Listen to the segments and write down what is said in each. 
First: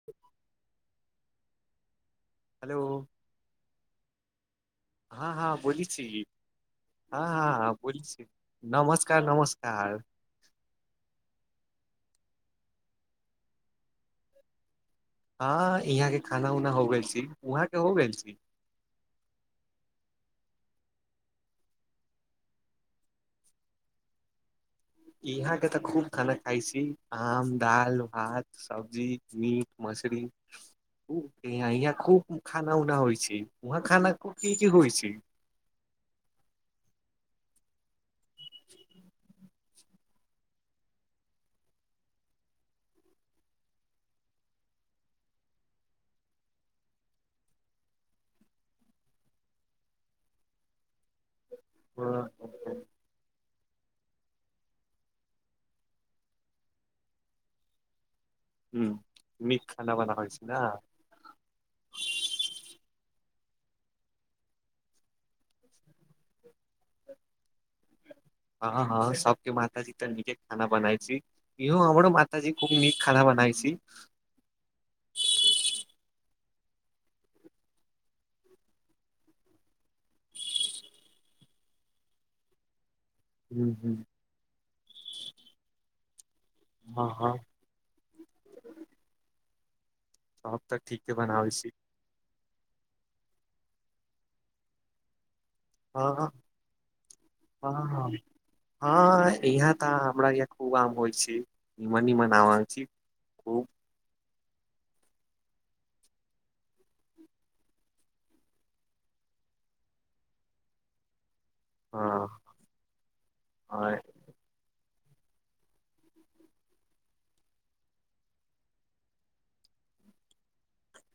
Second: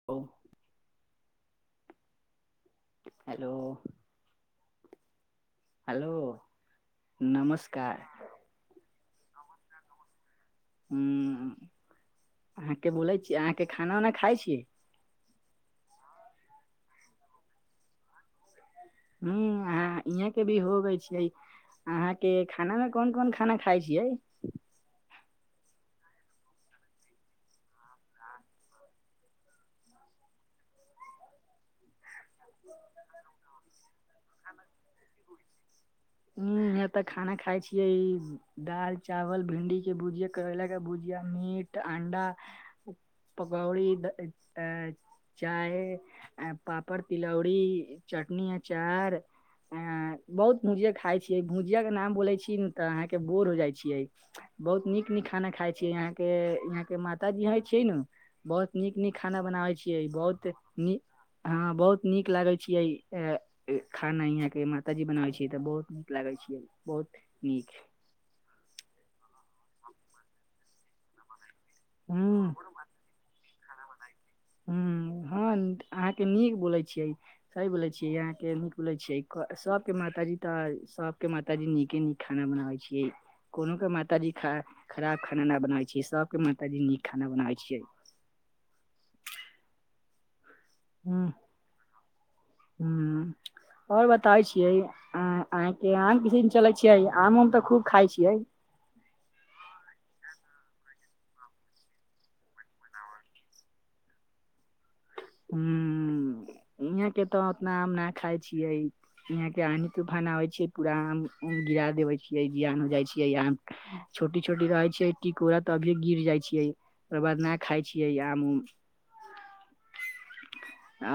[unintelligible] Hello hello हँ-हँ बोली छी, हेलो हँ-हँ बोली नमस्कार छी, नमस्कार-नमस्कार हम्म अहाँके बोलै छी अहाँके खाना उना खाइ छियै। हँ यहाँ के खाना उना हो गेल छी, वहाँ के हो गेल छी हू इहें के भी होगई छै। अहाँ के खाना मे कोन कोन खाना खाय छियै इहां के तऽ खूब खाना खाय छी आम, दाल भात सब्जी, मीट, मच्छरी ईहाँ इहा खूब खाना उना होइ छै, वहाँ खाना खूब की की होइ छै नही। जब तक खाना खाय छीये, दाल, चाव - भिन्डी के भुजिया करैला के भुजिया मीट त अण्डा पकौरी आ [unintelligible] चाय, पापड़, तिलौड़ी, चटनी, अचार अ बहुत भुजिया खाय छियै। भुजिया के नाम ह बोलै छी न तऽ अहाँके बोर हो जाइ छियै। बहुत नीक नीक खाना खाय छीै यहाँ के, यहाँ के माताजी हं छियै न? बहुत नीक नीक खाना बनाबै छियै। बनाबै छी बहुत ने नीक अहाँ बहुत नीक लागै छियै, खाना यहाँके माताजी बनाबै छीै तऽ बहुत नीक लागै छियै। बहुत नीक। हँ हँ हँ, सबके माता जी तऽ नीके खाना बनाइ छै। यौ हमरो ह माताजी खूब नीक खाना बनाइ छी। क [inaudible] अहाँ के नीक बोलै छियै। सही बोले छियै। अहां के मुक ले छै। सबके माताजी तऽ, सबके माताजी नीके नीक खाना बनाबै छियै। कोनोक के हँ माताजी खराब, खराब खाना न बनाबै छियै सबके माताजी नीक खाना हँ बनाबै छियै। हम तऽ ठीके बनाबै सी। ह आओर बताबै छियै अ आहंके हँ आम के दिन चले छियै। आमोम तऽ हँ खूब खाय छियै। हँ यहाँ तऽ हमरा य खूब आम होइ छै। निमनी मनाव छी। ओ [unintelligible] हू इहाँके तऽ ओतना आम ना खाइ छियै। इहाँके आनी तूफाना आबै छै पूरा आम गिरा देबे हँ छियै, जियान जाइ छियै या आम हँ छोटी छोटी रहै छियै टिकोड़ा तभिय गिर जाइ छियै। ओकर बाद ना खाइ छियै आम उम।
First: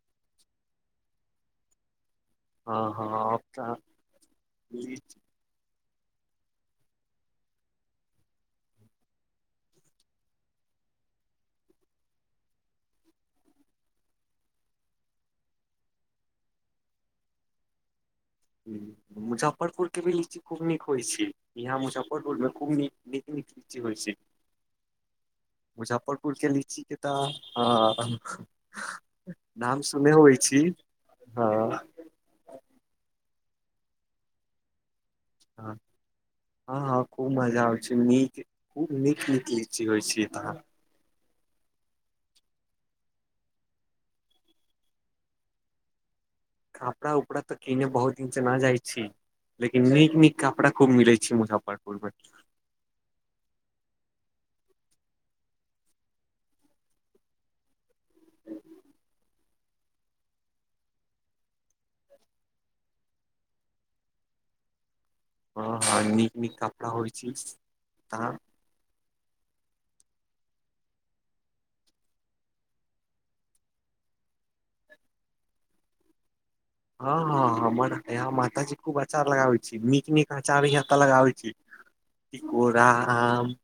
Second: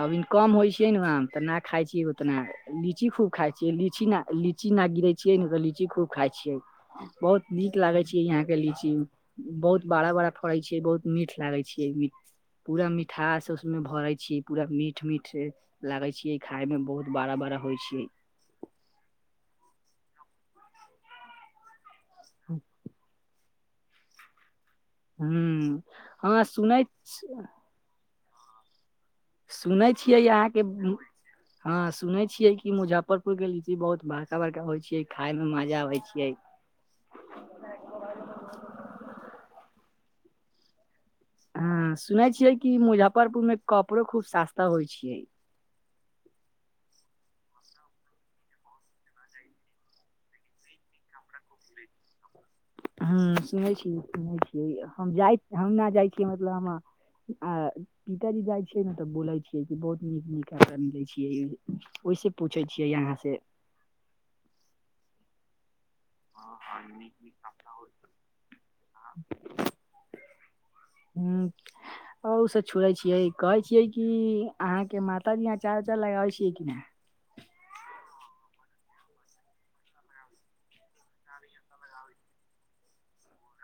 अभी कम होइ छियै ने आम, तऽ ना खाइ छियै। अपना लीची खूब हँ खाइ छियै, तऽ लीची ना लीची ना गिरै छियै ने तऽ लीची खूब खाइ छियै। बहुत नीक लागे छै यहाँ के लीची। बहुत बाड़ा बाड़ा फड़ै छियै, बहुत मीठ लागैत छियै। पूरा मिठास उसमें भरै छी, पूरा मीठ मीठ छै, लागै छियै खाय म बहुत बाड़ा बाड़ा होइ छै। मुजफ्फरपुर के भी लीची खूब नीक होइ छै। इहां मुजफ्फर पुर मे खुब नीक निक लीची होइ छै। हूँ मुजफ्फरपुर हँ के सुनै लीची के तऽ हँ सुनै छियै अहाँके, हँ, सुनै छियै कि मुजफ्फरपुर पुर के लीची बहुत बड़का बड़का होइ छै, खाय मे माजा आबे छियै। हँ हँ खूब माजा आबै छै। नीक, खूब नीक नीक लीची होइ छै एतऽ। ह सुनै छियै कि, मुजफ्फरपुर में कपड़ो खूब सास्ता होइ छियै। कापड़ा उपड़ा तऽ किने बहुत दिन से न जाइ छी। लेकिन नीक नीक कापड़ा खूब मिलै छै मुजफ्फरपुर मे। ह सुनै छी, सुनै छी हम जाइत, हम ना जाइत छी मतलब हम पिताजी जाइ छियै ने तऽ बोलै छियै कि बहुत नीक नीक कपड़ा मिलै छियै। ओहिसे पूछै छियै यहाँ से हँ हँ नीक नीक कपड़ा होइ छै त ह्म [unintelligible] अउ स छोड़ै छियै, कहे छियै कि, अहाँ के माताजी आचार उचार लगाबल छियै कि ने? हँ- हँ हमर यहां मातााजी खूब अचार लगाबे छी नीक- नीक आचार यहां लगाबे छै। टिकोरा आम।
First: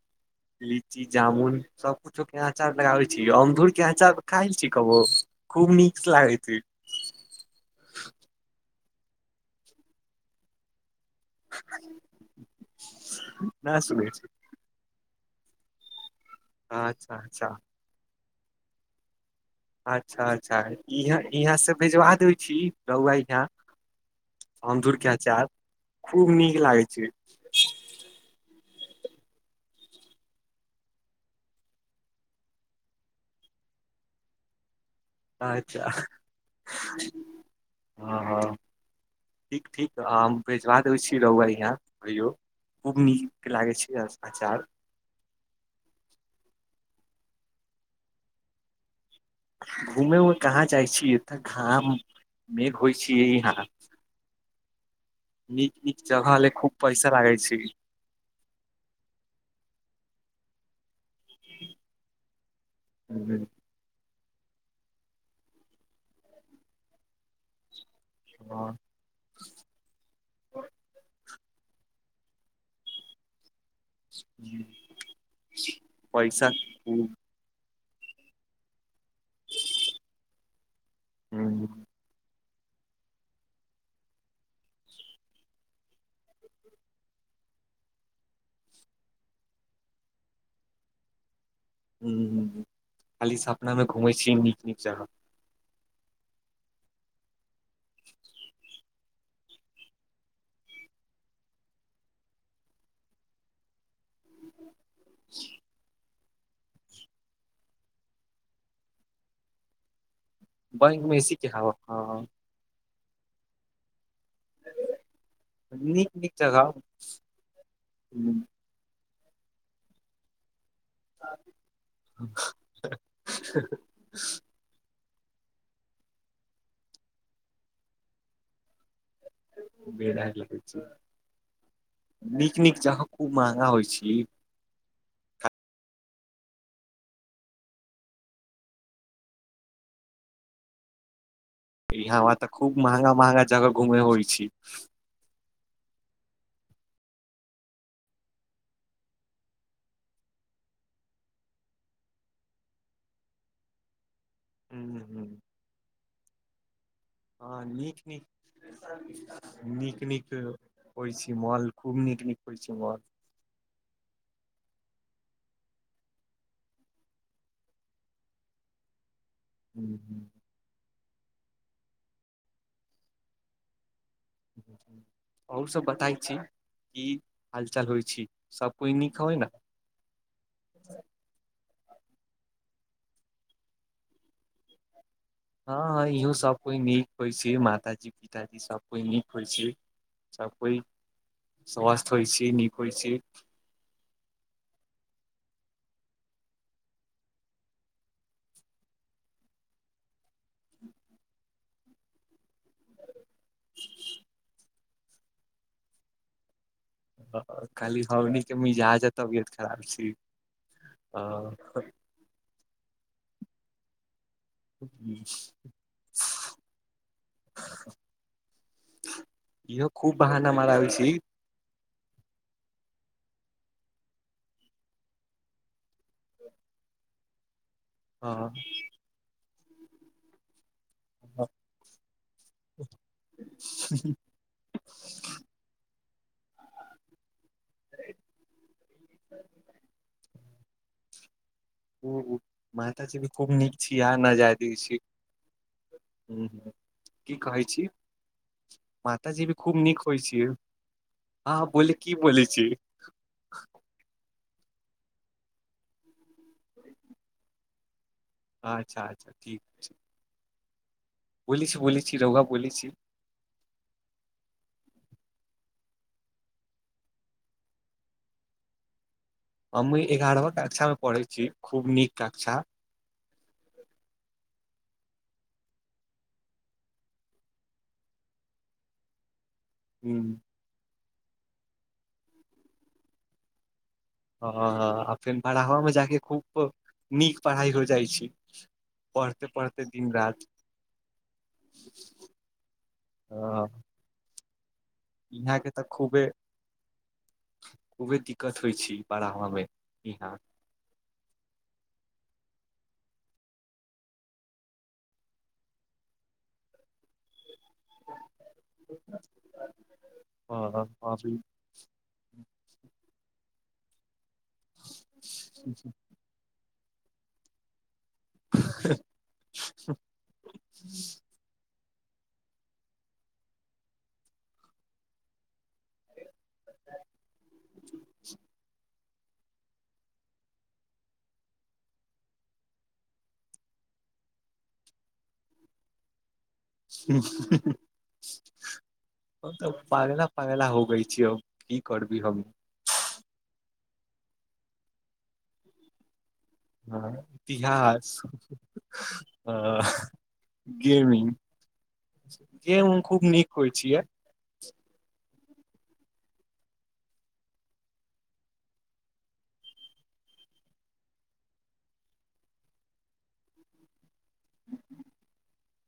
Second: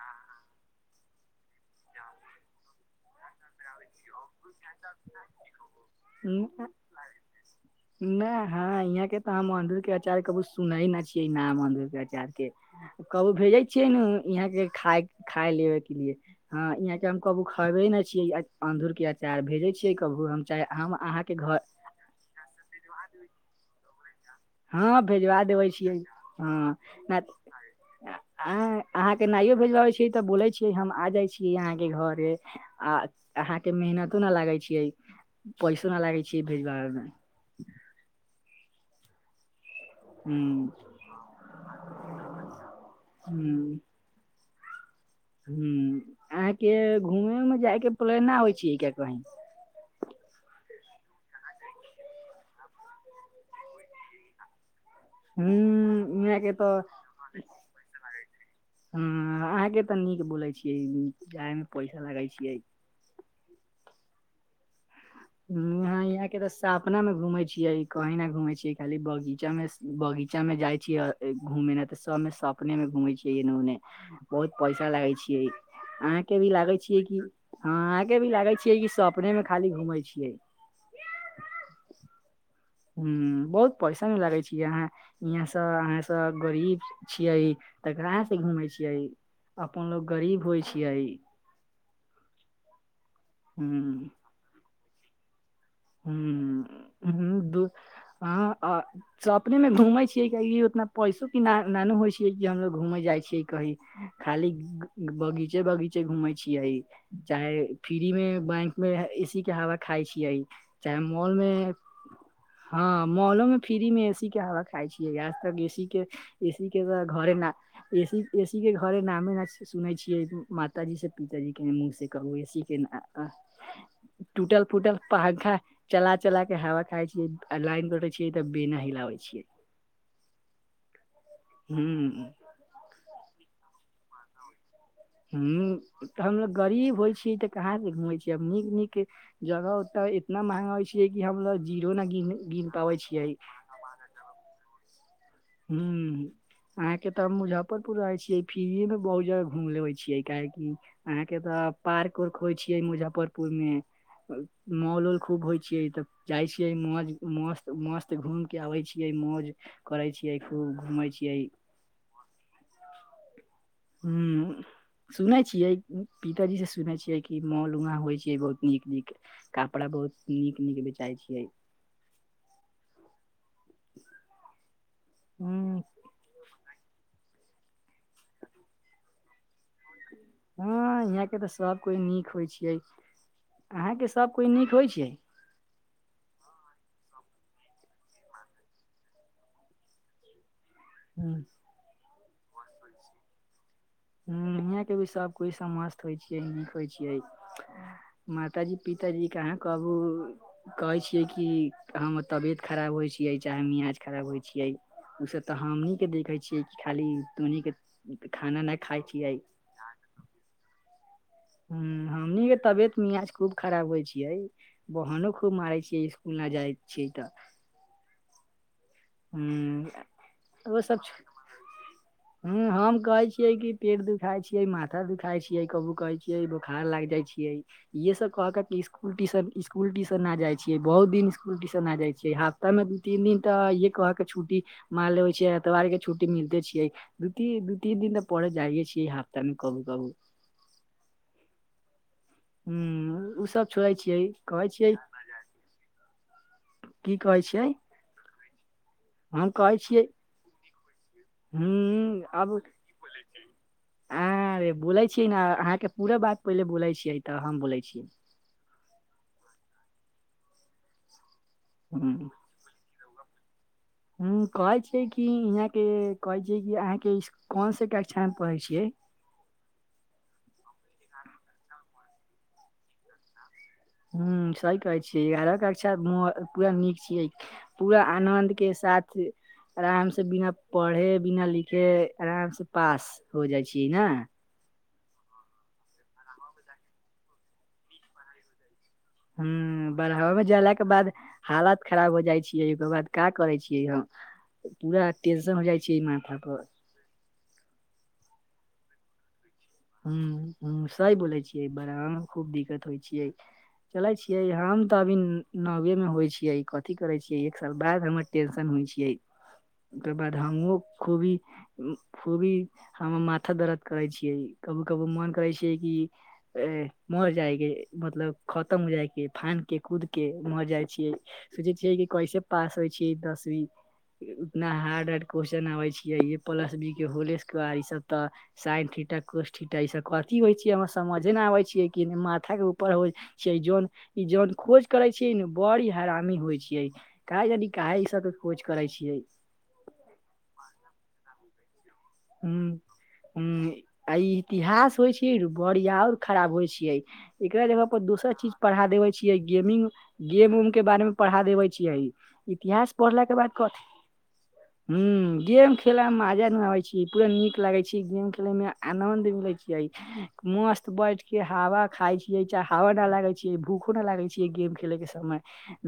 लीची, जामुन सब कुछो के अचार लगाबे छी, अमदुर के अचार काइल छीकबो खूब नीक लागै छी। नै ह यहाँ के तऽ हम अमरुद के आचार कभू सुने ना छी। कि नाम अमरुद के आचार के कबहु भेजे नहि छियै ने सुनै छी यहाँ के खाय खाय लेबे के लिए, हँ यहाँ के अच्छा हम कबहु अच्छा खेबै ने छीयै अनधुर के अचार भेजे अच्छा- अच्छा इहां से भेजवा दै छी रौआ यहाँ। अमदुर हँ के भेजवा अचार देबै छियै खूब नीक लागै छै। आ अहाँके नइयो भेजबाबै छी तऽ बोलै छीयै हम आ जाइ छीयै अहाँके घरे। आ अहाँ के मेहनतो न लागे छियै, पैसो अच्छा न लागे छी भेजबाबे में। हँ- हँ, ठीक- ठीक हम हूँ भेजवा देबै छी रहुआ यहाँ कहियौ। खूब नीक हूँ लागै छै अचार। ह अहाँंके घूमे मे जाय के, प्रेरणा होइ छी किया कहीं। घुमे- उमे कहाँ जाइ छीयै, तऽ घाम मेघ होइ छियै यहां। ह नीक- नीक जगह यहाँ के ले खूब तऽ पैसा लागे छै। ह अहाँके तऽ नीक बोलै छियै, जाइ में पैसा लगै छियै। [inaudible] यहाँ के तऽ सपना में घूमे छियै, कहीं ना घूमे छियै खाली बगी। बीचा मे बगीचा में जाय छियै घूमे लऽ, तऽ सब में सपने मे घूमे छिये एने ओने। बहुत पैसा लागै छियै, अहाँके भी पैसा लागे छियै खूब कि। हँ आहके भी लागै छियै, कि सपने मे खाली घूमै छियै। हूं। हूं बहुत परेसान भी लागे छीयै अहाँं। यहाँ सब अहाँ सब गरीब छियै, तकरा से घूमे छियै। अपन लोग गरीब होइ छियै। हूं खाली सपना मे हूँ घुमै छीयै नीक- नीक जगह। हूं- हूं दू आहां आ सपने मे घूमे छियै कि, उतना पैसो कानो ना- ना होइ छीयै कि हमलोग घूमे जाइ छियै कहीं खाली बगीचे- बगीचे घूमेै छियै। चाहे फ्री मे बैंक मे एसी के हवा खााय छियै। चाहे बैंक में एसी मॉल के मे हवा ह। हँ मॉलों फ्री में ए के हवा खााय छियै। आजतक एसी के नीक नीक एसी जगह के तऽ घरे ना एीसी- एसी के घरे नामे ना से सुनै छियै। माता जी से पिताजी के मुँह से कहूं एसी के आ -आ टूटल- फुटल पंखा चला- चला के हवा खााय छीयै, आ लाइन कटल तऽ बेना हिलाबे छीयै। बेना हिलाबै छीयै, हूं नीक- नीक जहां खूब महंगा होइ छी। हू तऽ हमलोग गरीब होइ छी तऽ कहाँसँ घुमै छी, आब नीक- नीक जगह उ तऽ इतना महंगा हो छै कि हमलोग जीरो न यहाँ गिन तऽ गिन खूब पाबै महंगा- छियै महंगा जगह घूमे होइ छी। हूँऽ। आहं के तऽ मुजफ्फरपुर रहय छियै, फिरए में बहुत जगह घूम लेवे छियै काहेेकी अहाँके तऽ पार्क- उर्क होइ छियै मुजफ्फरपुर में। मॉल औल खूब होइ छैय तब जाइ छियै मौज हँ मस्त- नीक मस्त नीक घूमके आबै छियै मौज नीक करै नीक छियै खूब घूमै होइ छी छियै। मॉल खूब नीक -नीक [unintelligible] हूँ। सुनै छियै पिताजी से सुनै छियै कि मॉलमे होइ छैैय बहुत नीक-नीक कपड़ा बहुत नीक- नीक बेचाय छियै। और हूँ सभ बताय छी। की हाल चाल होइ छी सब कोइ नीक होइ न। हँ इहाँके त सभ कोइ नीक होइ छियै अहाँके सभ कोइ नीक होइ छियै। हँ- हँ इहो सभ कोइ नीक होइ छैय माताजी- पिताजी सभ कोइ नीक होइ छैय। सब कोइ हँ स्वस्थ होइ छी, नीक होइ छी। ह यहाँ के भी सब कोई सब मस्त होइ छियै नीक होइ छियै। मातााजी पिताजी कहाँ कबू कहै छियै कि हम तबियत खराब होइ छियै चाहे मियाज खराब होइ छियै ओय से त हमनीके देखै छियै खाली तोहनीके खाली हमनी खाना न [unintelligible] तबियत खराब छी अ ह हमनीक के तबियत मियाज खूब खराब होइ छियै। बहानो खूब मारै छियै इसकुल न जाइ छियै त। इहो हूँ खूब बहाना माराबइ छी। हू हम कहै छियो कि पेट दुखाय छियै, माथा दुखाय छियै कबू कहै छियै बोखार लाग जाय छी यै। ये अ, सब कह के इ स्कुल टीशन, स्कुल टीशन न जाय छियै बहुत दिन स्कुलटीशन न जाय छियै हाफ तामे दू तीन दिन त ये कह केऽ छुट्टी मार लेबे छियै एतवारके छुट्टी मिलते छियै। द त दू तीन दिन त पढ़े जाइते छियै हफ्तामे कबू- कबू। उहु माताजी हूं भी उ खूब सब नीक छोड़े छी छियै यहाँ न जाय कहै दै छियै छी। हू-ह। की कहै छी मातााजी हम भी कहै खूब नीक होइ छियै। अहाँ बोलू की बोलय छी। आरे बोलै छी ने अहाँके पूरा बात पहिले बोलै छियै त हम बोलै छियै। अच्छा-अच्छा ठीक छैय। बोली छी बोली हूं छी [unintelligible] बोली छी। ह कहै छियै कि इहाँके कहै छियै कि अहाँके कौन से कक्षामे पढ़ै छियै। हमू एगारहवा कक्षामे पढ़ै छियै खूब नीक कक्षा। ह सही कहै छियै एगारह कक्षा पूरा नीक छियै। पूरा आनन्दके साथ। आराम से हूँ, बिना पढ़े बिना लिखे आराम से पास हो जाइ छियै न। ह-ह आ फेर बारहवा मे जाके खूब नीक पढ़ाइ हो जाइ छैय। ह बड़हवा मे जालाके बाद हालत खराब हो जाइ छियै [unintelligible] का कहै हँ, छियै हम पूरा यहाँ टेंशन हो के तऽ जाइ छियै खूबे माथा पर। खूबे दिक्कत होइ छी बारहवामे। ह सही बोलै छियै बारहवामे खूब दिक्कत होइ छियै। चले छियै हम तऽ अभी नवे मे होइ छियै। कथी करै छियै, एक साल बाद हमर टेंशन होइ छियै। ओकर बाद हमहुँओ हँ, खूबी अभी खूबी हमर माथा दर्द करै छियै, कबो कबो मोन करै छियै कि अ मर जाए के मतलब खतम हो जाय के, फान के कूद के मर जाइ छियै। सोचै छियै कि कैसे पास होइ छै, दसवीं उतना हार्ड हार्ड क्वेश्चन आबै छियै प्लस बी के होल स्क्वायर ई सब तऽ साइन थीटा, कोस थीटा कथी होइ छियै हमे समझे नहि आबै छियै कि नहि माथा के ऊपर होइ छै ई जौन ई जौन खोज करे छियै ने बड़ी हरामी होइ छै। काहे जाने के ई सब के खोज करै छियै। हम तऽ पगला पागला हो गई छी हम, की करबै हम। ई इतिहास होइ छै बड़िया और खराब होइ छै। छियै हँ, एकरा जगह पर इतिहास दोसर चीज पढ़ा देबै छियै गेमिंग हँ, गेम उम के बारेमे गेमिंग पढ़ा देबै छियै। इतिहास गेम पढ़ल खूब के बाद नीक होइ कथी छियै हुं, गेम खेला मे मजा नहि आबै छै। पूरा नीक लागे छै गेम खेले में आनंद मिले छियै। मस्त बैठ के हवा खाय छियै चाहे हवा न लागे छियै भूखो न लागे छियै गेम खेलै के समय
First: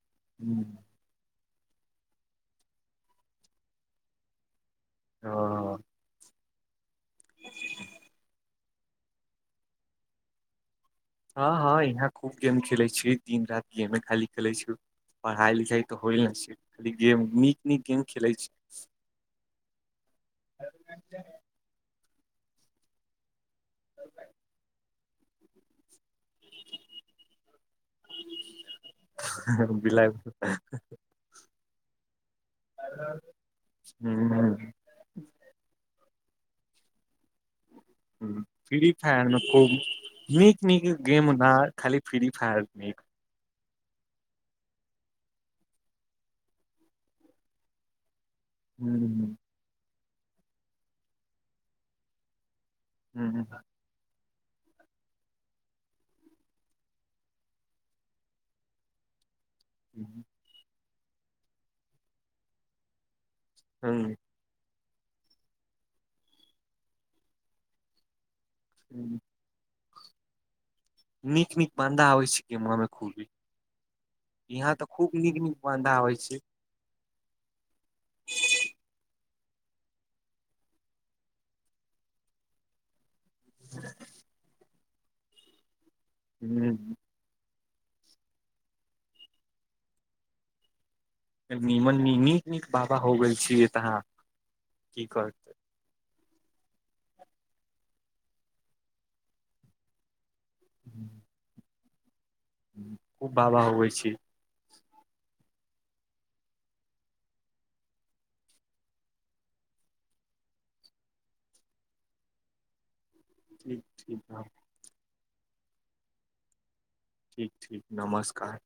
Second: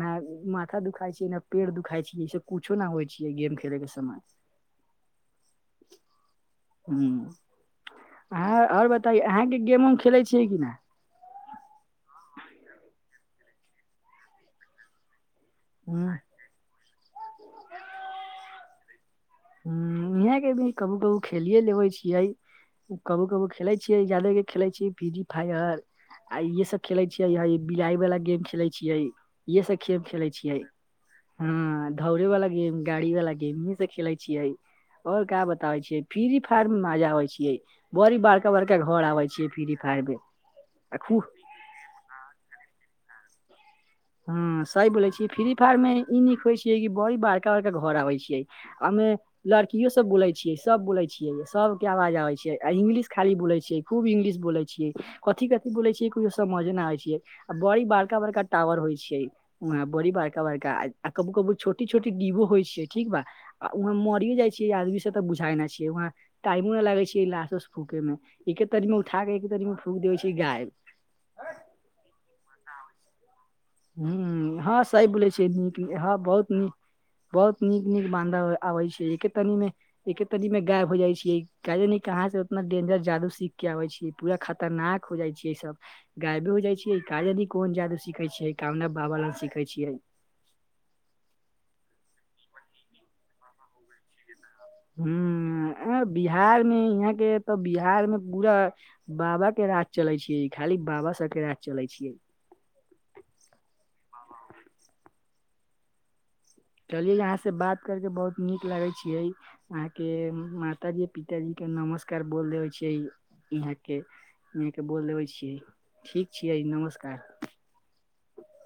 नहि ह माथा दुखाय छियै नहि पेड़ दुखाय छियै इ सब कुछो न होइ छै गेम खेले के समय। हं। हं अहाँ और बताइए अहाँके गेम उम खेलै छियै कि नै। हँ हं यहां खूब गेम खेले छी, दिन राति गेमे खाली खेले छी, पढ़ाई लिख तऽ न होइल नहि छै, खाली गेम नीक नीक गेम खेलै छी। हुं इहां के भी कबी कबी खेलिए लेबै छियै कभी कभी खेलै छियै जादे खेलै छियै फ्री फायर आ इहे सब खेलै छियै ह बिलाइवला गेम खेलै छियै। इहे सब गेम बिलाइ खेले छियै हँ दौड़े वाला गेम, गाड़ी वला गेम, इहे सब खेलै छियै। छियै। और का बताबै छियै फ्री फायर मे मजा आबै छियै। बड़ी बड़का बड़का फ्री घर आबै फायर मे छियै फ्री खुब, फायर मे नीक नीक आ खूब गेम न खाली फ्री फायर न हं सही बोलै छियै कि फ्री फायर में ई नीक होइ छियै कि बड़ी बड़का बड़का घर आबै छियै। हमे हूँ लड़कियो सब बोलै छियै सब बोलै छियै, सबके आवाज आबे छै इंगलिश खाली हूँ बोलै छियै खूब इंग्लिश बोलै छियै, कथी कथी बोलै छियै कुछो समझे नहि आई छियै आ बड़ी बड़का बड़का टावर होइ बड़ी हूँ बड़का बड़का, कबू कबू छोटी छोट डिबो होइ छै। ठीक बा, आ उसे मे हूँ। मरी जाइ छियै, आदमी से त बुझाय नै छै वहाँ टाइमो न लागै छै लास उस फूकै में एक एक आदमी उठाकऽ कनियो फ्रूड देबै छै गायब। नीक नीक पाण्डा आबै छै कमरा मे खूबी। हुं हँ सही बोलै छियै, नीक बान्दा आबै हँ छै बहुत नीक। बहुत नीक नीक बांधा आबै छै एके तनी मे एके तरि में गायब हो जाइ छै, काल्हि निक अहाँ सभ उतना डेंजर जादू सब सीख के आबै छी पूरा खतरनाक हो जाइ छै ई सब गायबे हो जाइ हूँ छै। का जानी कोन जादू सीखै छियै कोना बाबा लग सीखै छियै। निमन नी नीक नीक बाबा हो गेल छियै एत अहाँ की कहत। ह बिहार मे यहाँ के तऽ बिहार में पूरा बाबा के राज चले छींक। खाली बाबा सबके राज चलै छै। हो बाबा आबे छी। चली अहाँसँ बात करिके बहुत नीक लगै छियै। अहाँ के माता जी पिताजी के नमस्कार बोल देबै छि। ठीक इहाँके ठीक हँ। इहाँके बोल देबै छियै ठीक छियै नमस्कार। ठीक ठीक नमस्कार।